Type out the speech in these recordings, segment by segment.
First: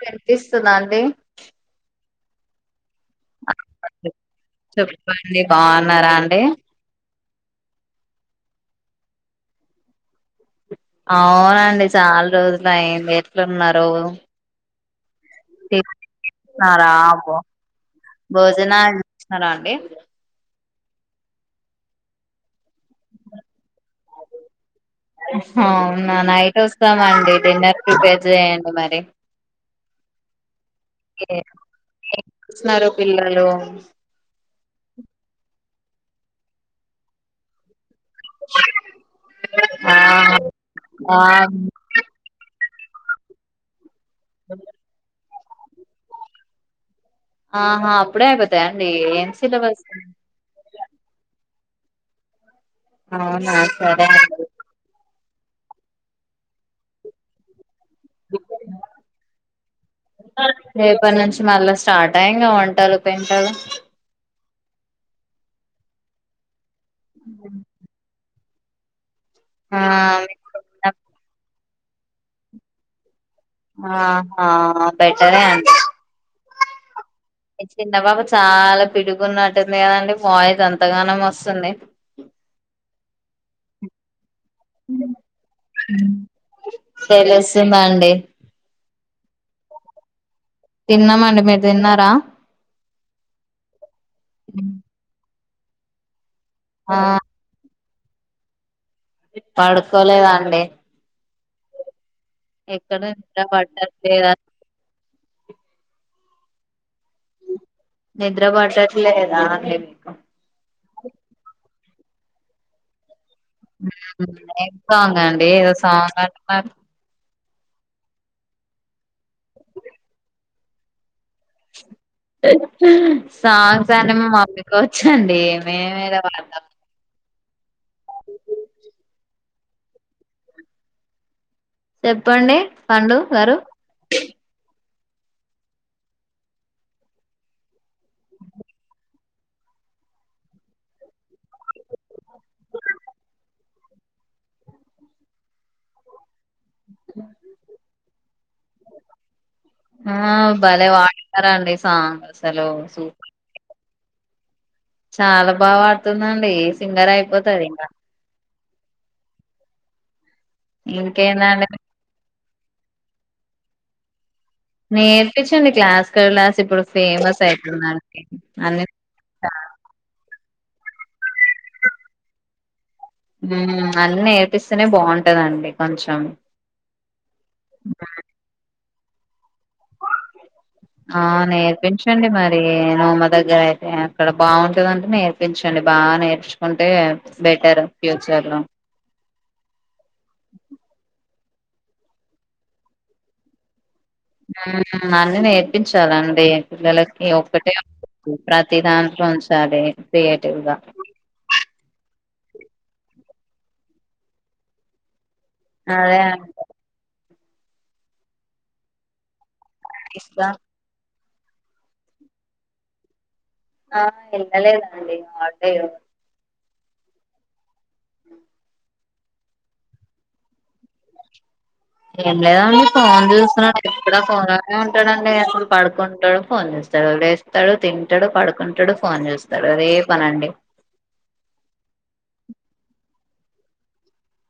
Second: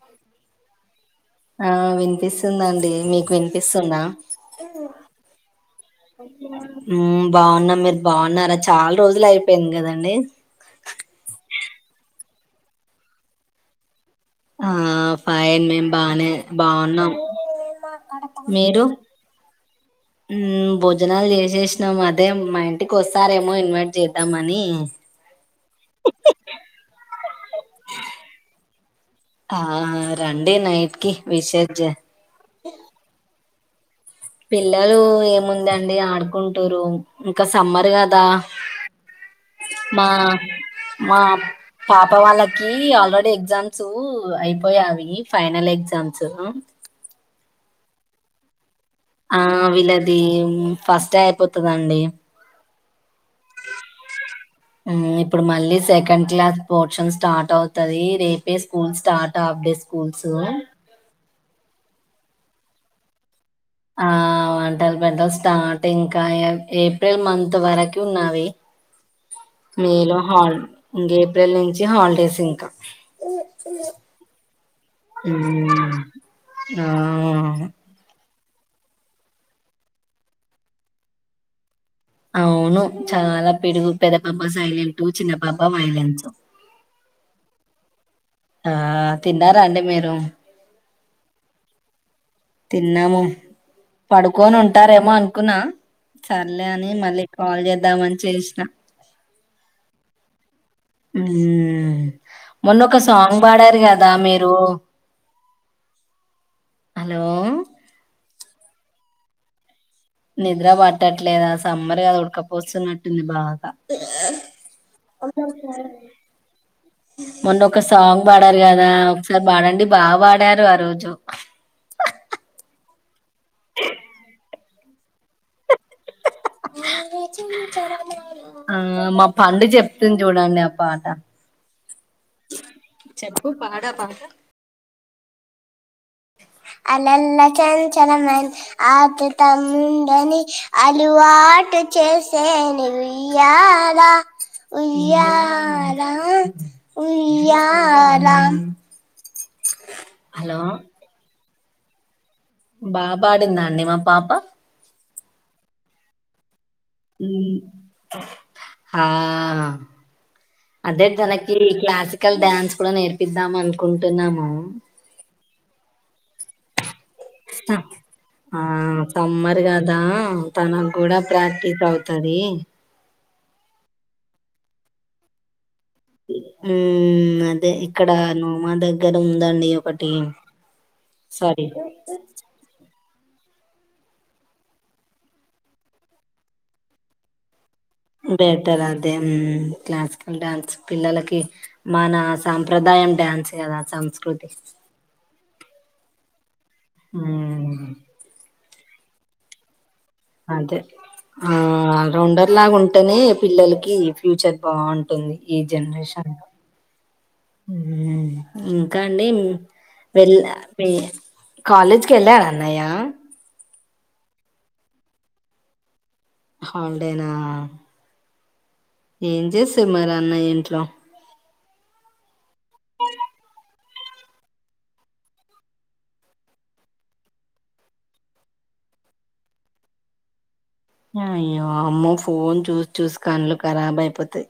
వినిపిస్తున్నా అండి పిస్ందండి మీకుంత సన్నా [inaudible] అండి బాగున్నారా అండి బాగున్నా మీరు బాగున్నారా చాలా రోజులు అయిపోయింది కదండి అవునండి చాలా రోజులు అయంది ఎట్లు ఉన్నారు ఆ పాయ మేం బానే తిన్నారా బాగున్నాం మీరు భోజనాలు చేసినారా అండి భోజనాలు చేసేసినాం అదే మా ఇంటికి వస్తారేమో ఇన్వైట్ చేద్దామని అవునా నైట్ వస్తామ అండి డిన్నర్ ప్రిపేర్ చెయండి మరి ఆ రండ నైట్కి విశేజ స్తున్నారు [inaudible] పిల్లలు ఏముంద ఆడుకుంటారు ఇంకా సమ్మర్గా ఆ మా ఆ మా పాప వాళ్ళా ఆల్రడి ఎగజమ్స్ అయిపోయా అవి ఫైనల్ ఎగజామ్స్ ఆహా అప్పుడే అయిపోతాయ ఆ వీలది ఫస్ట్ అయిపోతుందండి అవు నా సరే అండి ఇప్పుడు మళ్ళీ సెకండ్ క్లాస్ పోర్షన్ స్టార్ట్ అవు అది రేపే స్కూల్ స్టార్ట్ ఆఫడే స్కూల్స్ రేపటి నుంచి మళ్ళా స్టార్ట్ అయ్యంగా వంటలు పెంటలు ఆ [unintelligible] స్టార్ట్ ఇంకా ఏప్రిల్ మంత్ వరకు ఉన్నావి ఆ మే లో హాల్ ఇం ఏప్రిల్ నుంచి హాలిడేస్ ఇంకా ఆ బెటరే అ ఇ నవా వచ్చ చాలా పిడుగున్నట్టుంది కదండి వాయిస్ ఎంతగానోం వస్తుంది అవును చాలా పిడుగు పెద పెద్దపాప సైలెంట్ చిన్నపాప వయోలేంట్ తెలుస్తుందండి ఆ తిన్నారా అండి మీరు తిన్నామ అండి మీరు తిన్నారా తిన్నాము పడుకొని ఉంటారేమో అ కునా సర్లే అని ఆ మళ్ళీ కాల్ చే ద్దామని చేసిన పడుకోలేదండి మొన్న ఒక ఎక్కడ సాంగ్ నిద్ర పాడారు కదా పట్టట్లేదా మీరు హలో నిద్ర పడట్ లేదా నిద్ర పట్టట్లేదు అసలు సమ్మర్ కదా ఉడకపోస్తున్నట్టుంది బాగా ఏ సాంగ్ అండి ఏదో సాంగ్ అంట మొన్న ఒక సాంగ్ పాడారు కదా ఒకసారి వాడండి బాగా పాడారు ఆ రోజు సాంగ్స్ అన్నీ మా మమ్మకివచ్చండి మేమేద అ ఆ మా పండు చెప్తుంది చూడండి ఆ పాట చెప్పండి పండు గా చెప్పు రు పాడు ఆ పాట అలల్ల చంచలమన్ ఆతతముందని అలవాటు చేసేను ఉయ్యాల ఉయ్యాల ఉయ్యాలా ఆ భలే పాడినవ్ విన్నారండి సాంగ్ అసలు బా సూ పాడిందా అండి మా పాప చాలా బాగపాడుతుందండి. ఉమ్ ఆ అంటే తనకి ఇంకేందండి క్లాసిక్ కల్ డాన్స్ కూడా నేర్పిద్దాం అనుకుంటున్నాము నేర్పించండి క్లాసికల్ డాన్స్ ఇప్పుడు ఫేమస్ అయితుందండి ఆ అన్ని సమ్మర్ కదా తనకు కూడా ప్రాక్టీస్ అవుతది ఉమ్ అన్ని నేర్పిస్తేనే బాగుంటదండి కొంచెం ఉమ్మ్ అదే ఇక్కడ నోమా దగ్గర గదుమ్ ఆ సారీ నేర్పించండి మరి నేను మ దగ్గర అయితే అక్కడ బాగుంటందంటే నేర్పించండి బాగా నేర్చుకుంటే బెటర్ ఫ్యూచర్ లో బెటర్ ఉమ్ అదే క్లాసికల్ డాన్స్ పిల్లలకి మన సంప్రదాయం డాన్స్ కదా సంస్ ఆ అన్ని నేర్పించాలని డి పిల్లలకి మ్మ్ ఒక్కటే అ ప్రతి దాంట్లో ఉంచాలి క్రియేటివ్ గా అదే ఆల్ రౌండర్ అలాగుంటేనే పిల్లలకి ఫ్యూచర్ బాగుంటుంది ఈ అదే జెనరేషన్ లో అండి ఉమ్ ఇంకా అండి వెళ్ళ ఇస్తా వె కాలేజ్కి ఎళ్ళారా అన్నయ్య ఆ ఎల్లలేదండి హాలిడే ఈరోజు హాలిడే నా ఏం చేసే మరి అన్నయ్య ఇంట్లో ఏం లేదండి ఫోన్ చూస్తున్నాడు ఎక్కడ ఫోన్ లోనే ఉంటాడండి. అసల్ పడుకుంటాడో ఫోన్ చూస్తడు లేస్తడు తింటడు పడుకుంటడు ఫోన్ చూస్తడు అదే పనండి కన్లు కరాబ్ అయిపోతాయ్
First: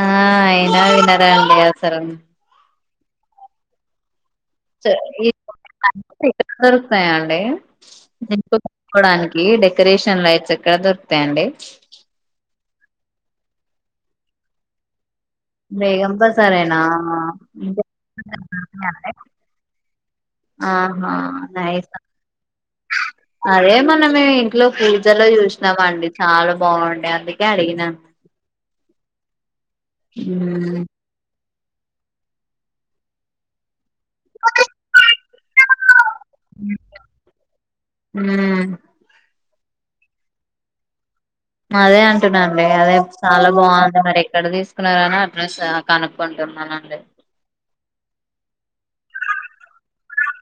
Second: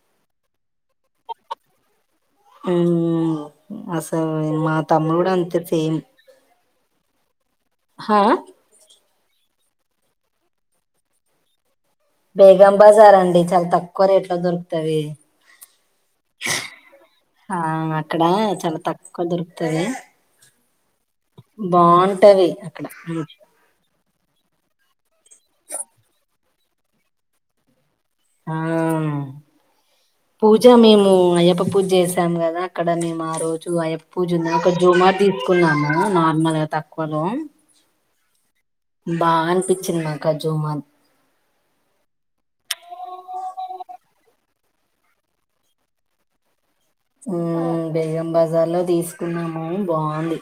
ఆ అయినా వినరండి అవసరం ఊమ్ అస్ [unintelligible] దొరుకుతాయ అండి. హా ఇంకోక్ కోడానికి ఏ డెకరేషన్ లైట్స్ ఎక్కడ దొరుకుతాయి అండి. బేగం బజార్ అండి చాలా తక్కువ రేట్ లో దొరుకుతావి బేగం బజారేనా ఆ అక్కడ చాలా తక్కువ దొరుకుతది ఆహా బాగుంటది అక్కడ అదే మ న్ మే ఇంక పో చాల చూసినామ అండి చాల బాగుండే అందుకే అడిగిన ఆ పూజ మేము అయ్యప్ పూజ చేసాం కదా! అక్కడ మేము ఆ రోజు అయ్యప్ పూజన్నా ఒక జూమా తీసుకున్నాము. అ నార్మల్గా తక్కువలో హ్మ్ ఉ బా అనిపించిన మాకు ఆ జుమాత్ అదే అంటున్నా అండి అదే చాలా బాగుంది. మరి ఎక్కడ తీసుకున్నారని, అడ్రస్ కనుక్కుంటున్నాను. ఉ బేగం బజార్ లో తీసుకున్నాము బా అవుంది.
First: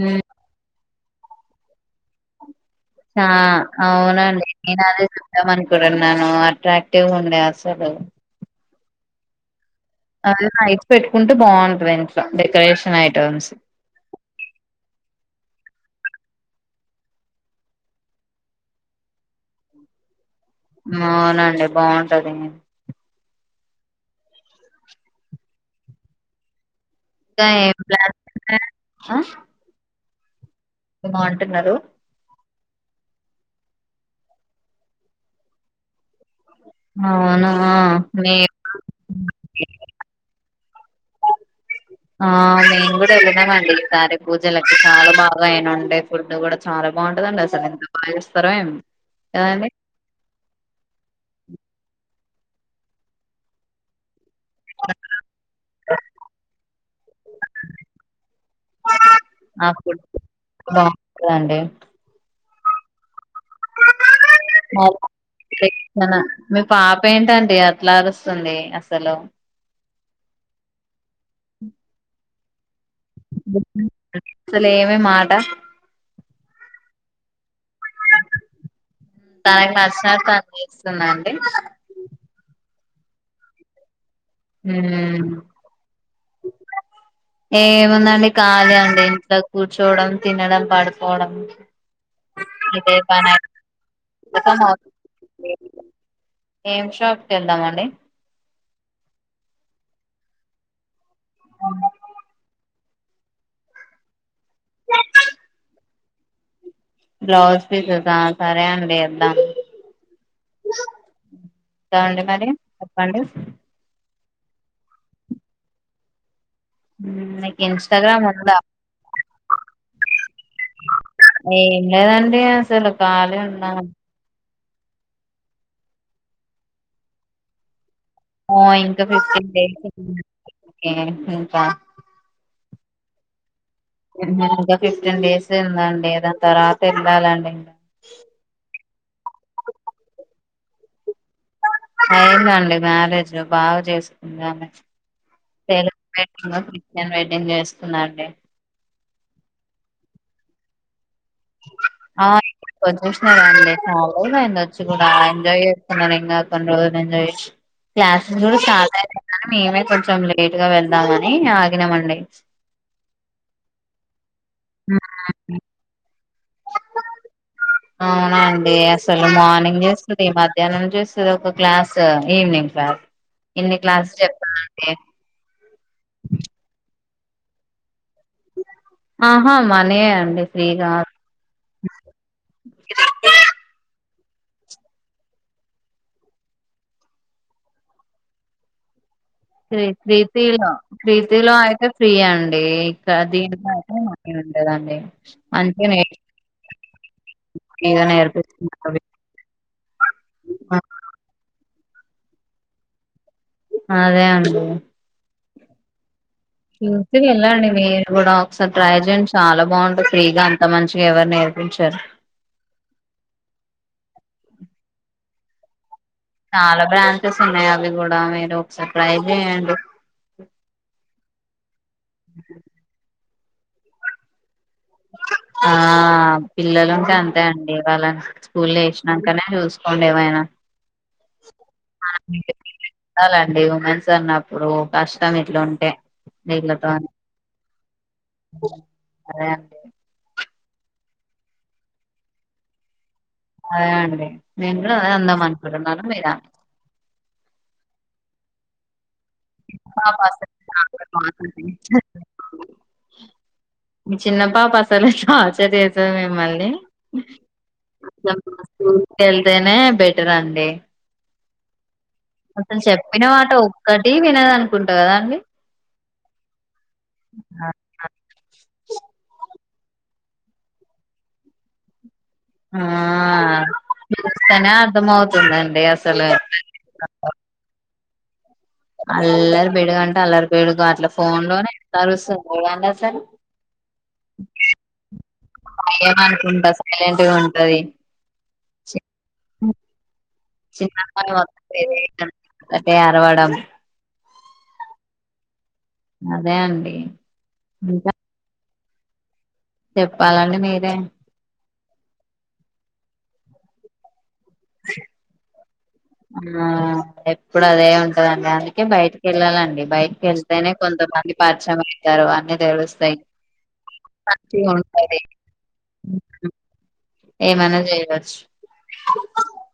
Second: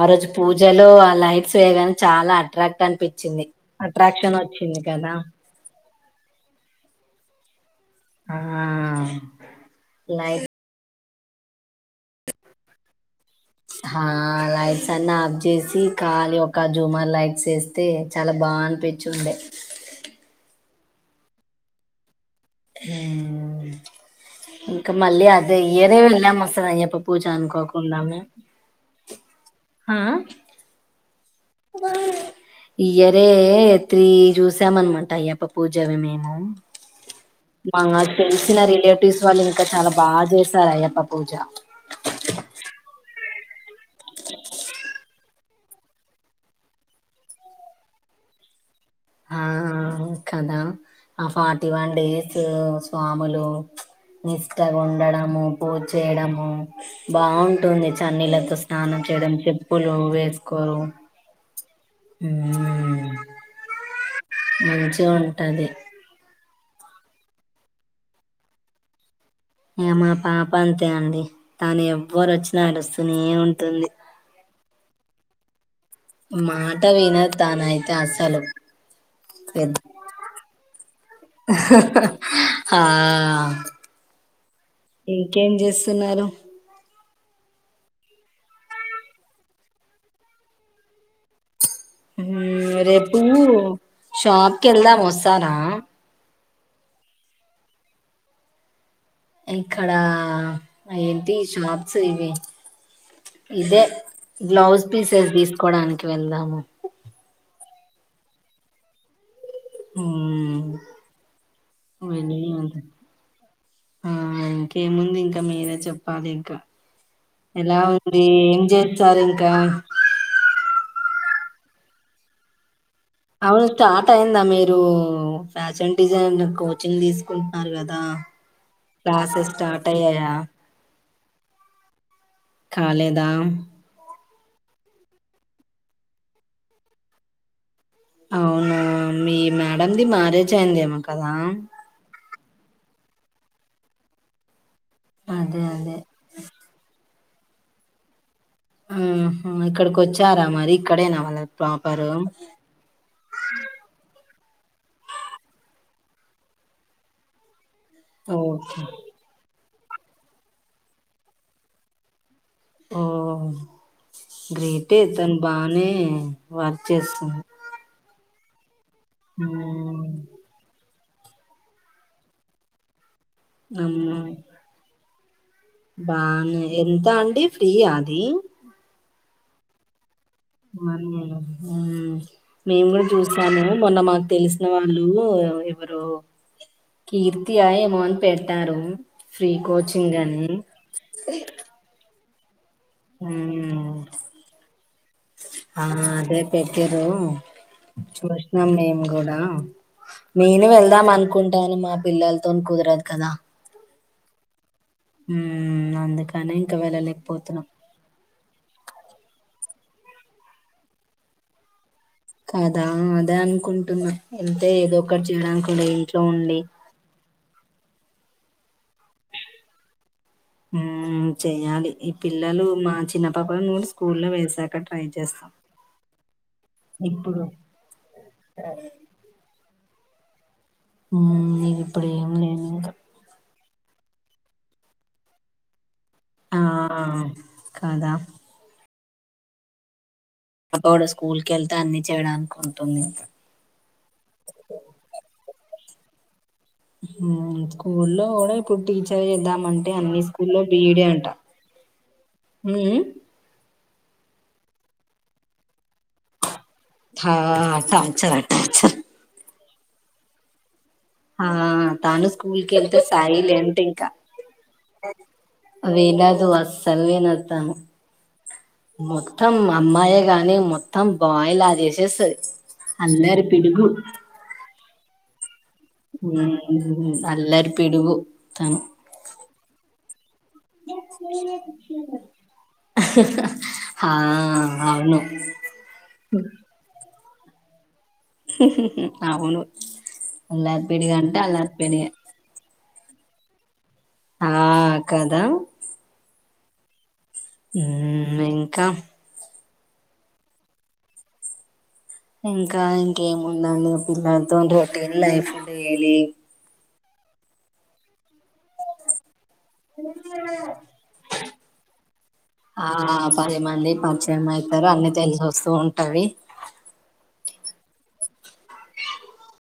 ఆ రోజు పూజలో లైట్స్ వేయగాన్ చాలా అట్రాక్ట్ ఆ అనిపించింది అట్రాక్షన్ అవునండి వచ్చింది నేను అదే కదా చూద్దాం అనుకున్నాను. నను అట్రాక్టివ్ ఉండే అసలు ఆ అది లైట్స్ లైట్ పెట్టుకుంటే బాగుం షాప్ డెకరేషన్ ఐటమ్స్ హా లైట్స్ అన్ని ఆఫ్ చేసి కాలి ఒక జూమర్ లైక్స్ వస్తే చాలా బా అనిపించి ఉండే అవునండి బాగుం అంటదని ఇంకా మళ్ళి అదే ఏరేవిలా మసయ్యప్ప [unintelligible] ఆ బాగుంటున్నారు ఇయ్యరే తి చూసామనమాట అయ్యప్ప పూజవి మేము అవును న పోటీస్ వాళ్ళు ఇంకా చాలా బాగా చేశారు అయ్యప్ప పూజ ఆ మేయిన్ కూడా వెళ్ళదామ అండి పూజలకి చాల బా బయన ఉండే ఫుడ్ కూడా చాలా బాగుంటుందండి అసలు ఎంత బాగా చేస్తారో ఏం కదా ఆ ఫ ఫటీ వన్ డేస్ స్వాములు నిష్టగా ఉండము పూజ చేయడము బాగుంటుంది చన్నీళ్లతో స్నానం చేయడం ఆ చెప్పులు ఫుడ్ వేసుకోరు బాగుంటదండి ఉ నా [inaudible] మీ పాప ఏంటంటడి అట్లా అరుస్తుంది అసలు ఏ మా పాప అంతే అండి తాను ఎవ్వరు వచ్చినా అడుస్తూనే ఏ ఉంటుంది అసలు ఏమి మాట మాట విణ తానయ తనకు పశాత్త అస్తుందండి ఆ ఉమ్ ఇంకేం చేస్తున్నారు ఏముందండి ఖాళీ అండి ఇంట్లో కూర్చోవడం తినడం పడిపోవడం రేపు షాప్కి వెళ్దాం అవుతుంది వస్తారా ఏం షాప్కి వెళ్దామ అండి ఇక్కడ ఏంటి షార్ప్స్ ఇవి ఇదే బ్లౌజ్ పీసెస్ తీసుకోడానికి వెళ్దాము బ్లౌజ్ పీససా సరే అండిద్దా దండి పోని మరి అంది చెప్పండి [inaudible] ఆ ఇంకేముంది ఇంకా మీరే చెప్పాలి ఇంకా మీకు ఎలా అడి ఇన్స్టాగ్రామ్ ఉందా ఏం జతారు ఇంకా ఏం లేదండి అసలు ఖాళీ ఉన్నాం అవునుష్ట ఆ ట అయిందా మీరు మీరు ఫ్యాషన్ డిజైన్ కోచింగ్ తీసుకుంటున్నారు కదా ఓ ఇంకా క్లాసెస్ ఫిఫ్టీన్ డేస్ స్టార్ట్ అయ్యాయా ఇకా కాలేదా ఇంకా ఫిఫ్టీన్ డేస్ ఉందండి దాని తర్వాత వెళ్ళాలండి ఇంకా అవునా మీ మేడంది మ్యారేజ్ అయింద ఏమో కదా అవునండి మ్యారేజ్ లో బాగా చేసుకుంది ఆమె అదే అదే [unintelligible] నేను చేస్తున్నా అండి ఆహా ఇక్కడికి వచ్చారా మరి ఇక్కడేనా వాళ్ళ ప్రాపరు ఆ చూసినదండి ఆ [unintelligible] చాలా రోజులైంది వచ్చి కూడా ఎంజాయ్ చే [unintelligible] కొన్ని రోజులు ఎంజాయ్ చేసి క్లాసెస్ కూడా ఓకే సాధా మేమ కొంచెం లేట్ గా వెళ్దామని ఆగినమండి ఓ హ్మ్. గ్రేటే దాని బానే వర్క్ చేస్తాను ఆ అండి అసలు మార్నింగ్ చేస్తుంది మధ్యాహ్నం చే ఒక క్లాస్ ఈవినింగ్ క్లాస్ ఎన్ని క్లాసులు అవునా చెప్తానండి బానే ఎంత అండి ఫ్రీ ఆ అది ఆహా మనే అండి ఫ్రీ కాదు బోరినెయ్యి ఉమ్ మేము కూడా చూసాము మొన్న మా తెలిసిన వాళ్ళు ఎవరెవరు కీర్తి ఆ ఏమో అని పెట్టారు ఫ్రీ క్రి కోచింగ్ అని క్రీతిలో క్రీతిలో అయితే ఫ్రీ అండి ఇక దీంట్లో ఉమ్ అయితే మనీ ఉండదండి ఆ మంచిగా నేర్పి అదే పెట్టారు ఫ్రీగా చూసినాం నేర్పిస్తున్నారు మేము కూడా నేను ఆ వెళ్దాం అనుకుంటాను మా పిల్లలతోనీ కుదరదు కదా అదే అండి ఉమ్ అందుక చూసుకొని వెళ్ళండి మీరు కూడా ఒకసారి ట్రై చేయండి చాలా బాగుంటుంది ఫ్రీగా అంత మంచిగా ఎవరు నేర్పించరు కదా అదే అనుకుంటున్నా ఎంతే ఏదో ఒకటి చేయడానికి కూడా చాలా బ్రాండ్ స్ ఉన్నాయి అవి కూడా మీరు ఒకసారి ట్రై చేయండి ఉమ్ చేయాలి ఈ పిల్లలు మా చిన్న పాపని కూడా స్కూల్ లో వేస ఆ పిల్లలు ఇంకా అంతే ఇప్పుడు అండి వాళ్ళనీ స్కూల్ వేసినాకనే చూస్త డేవైనా నీది ఇప్పుడు ఏం లేను అండి ఉమెన్స్ అన్నప్పుడు కష్టం ఇట్లా ఉంటే ఆ వీళ్ళతో కాదా అదే [inaudible] అబ కూడా స్కూల్ క వెళ్తే అన్ని చేయడానికి ఉంటుంది అదే అండి నేను కూడా అద అందామ న్నాన మీద స్కూల్లో లో పోన ఇప్పుటీ చే చేద్దామంటే పాప అన్ని అసలు స్కూల్లో బిఈడ అంట మీ చిన్న పాప అసలుచర్ సార్ మిమ్మల్ని హట అచ్చరట కొంచెం అచర స్కూల్ కి వెళ్తేనే బెటర్ అండి ఆ తాను స్కూల్ కి అసలు వెళ్తే చెప్పిన మాట సాయిలెంట్ ఒక్కటి వినద అనుకుంటా కదా అండి వేళదు అ సే నర్తాను మత్తం అమ్మాయ గాని మొత్తం బాయిల్ ఆ చేసే ఆస్తనే అర్దమతు అ అలరి పడిగు అల్లరి బడుగంటే అల్లరి పడుగు అట్లా ఫోన్ లోనే ఎలాారు వస్తుందిగాంటసర ఆ అవును ఏమకుంటా స ఇలాంటివి ఉంటది అవును అల్లారి పీడిగా అంటే అల్లారి పీడిగా మట్టే అరవాడ ఆ కదా అదే అండి ఇంకా [inaudible] క్క చెప్పాలండి మీరే ఇంకా ఇంకేము ఉందండి పిల్లల రోటీన్ ైఫ ఆ ఎప్పుడు అదే ఉంటదండి అందుకే బయటికి వెళ్ళాలండి బైక్కి వెళ్తేనే కొంతమంది పరిచయం అయితారు అన్ని ఆ తెలుస్తాయి పది మంది పరిచయం మంచి అయితారు అన్ని ఉంటంది తెలిసి వస్తూ ఉంటది ఏమనా చేయవచ్చు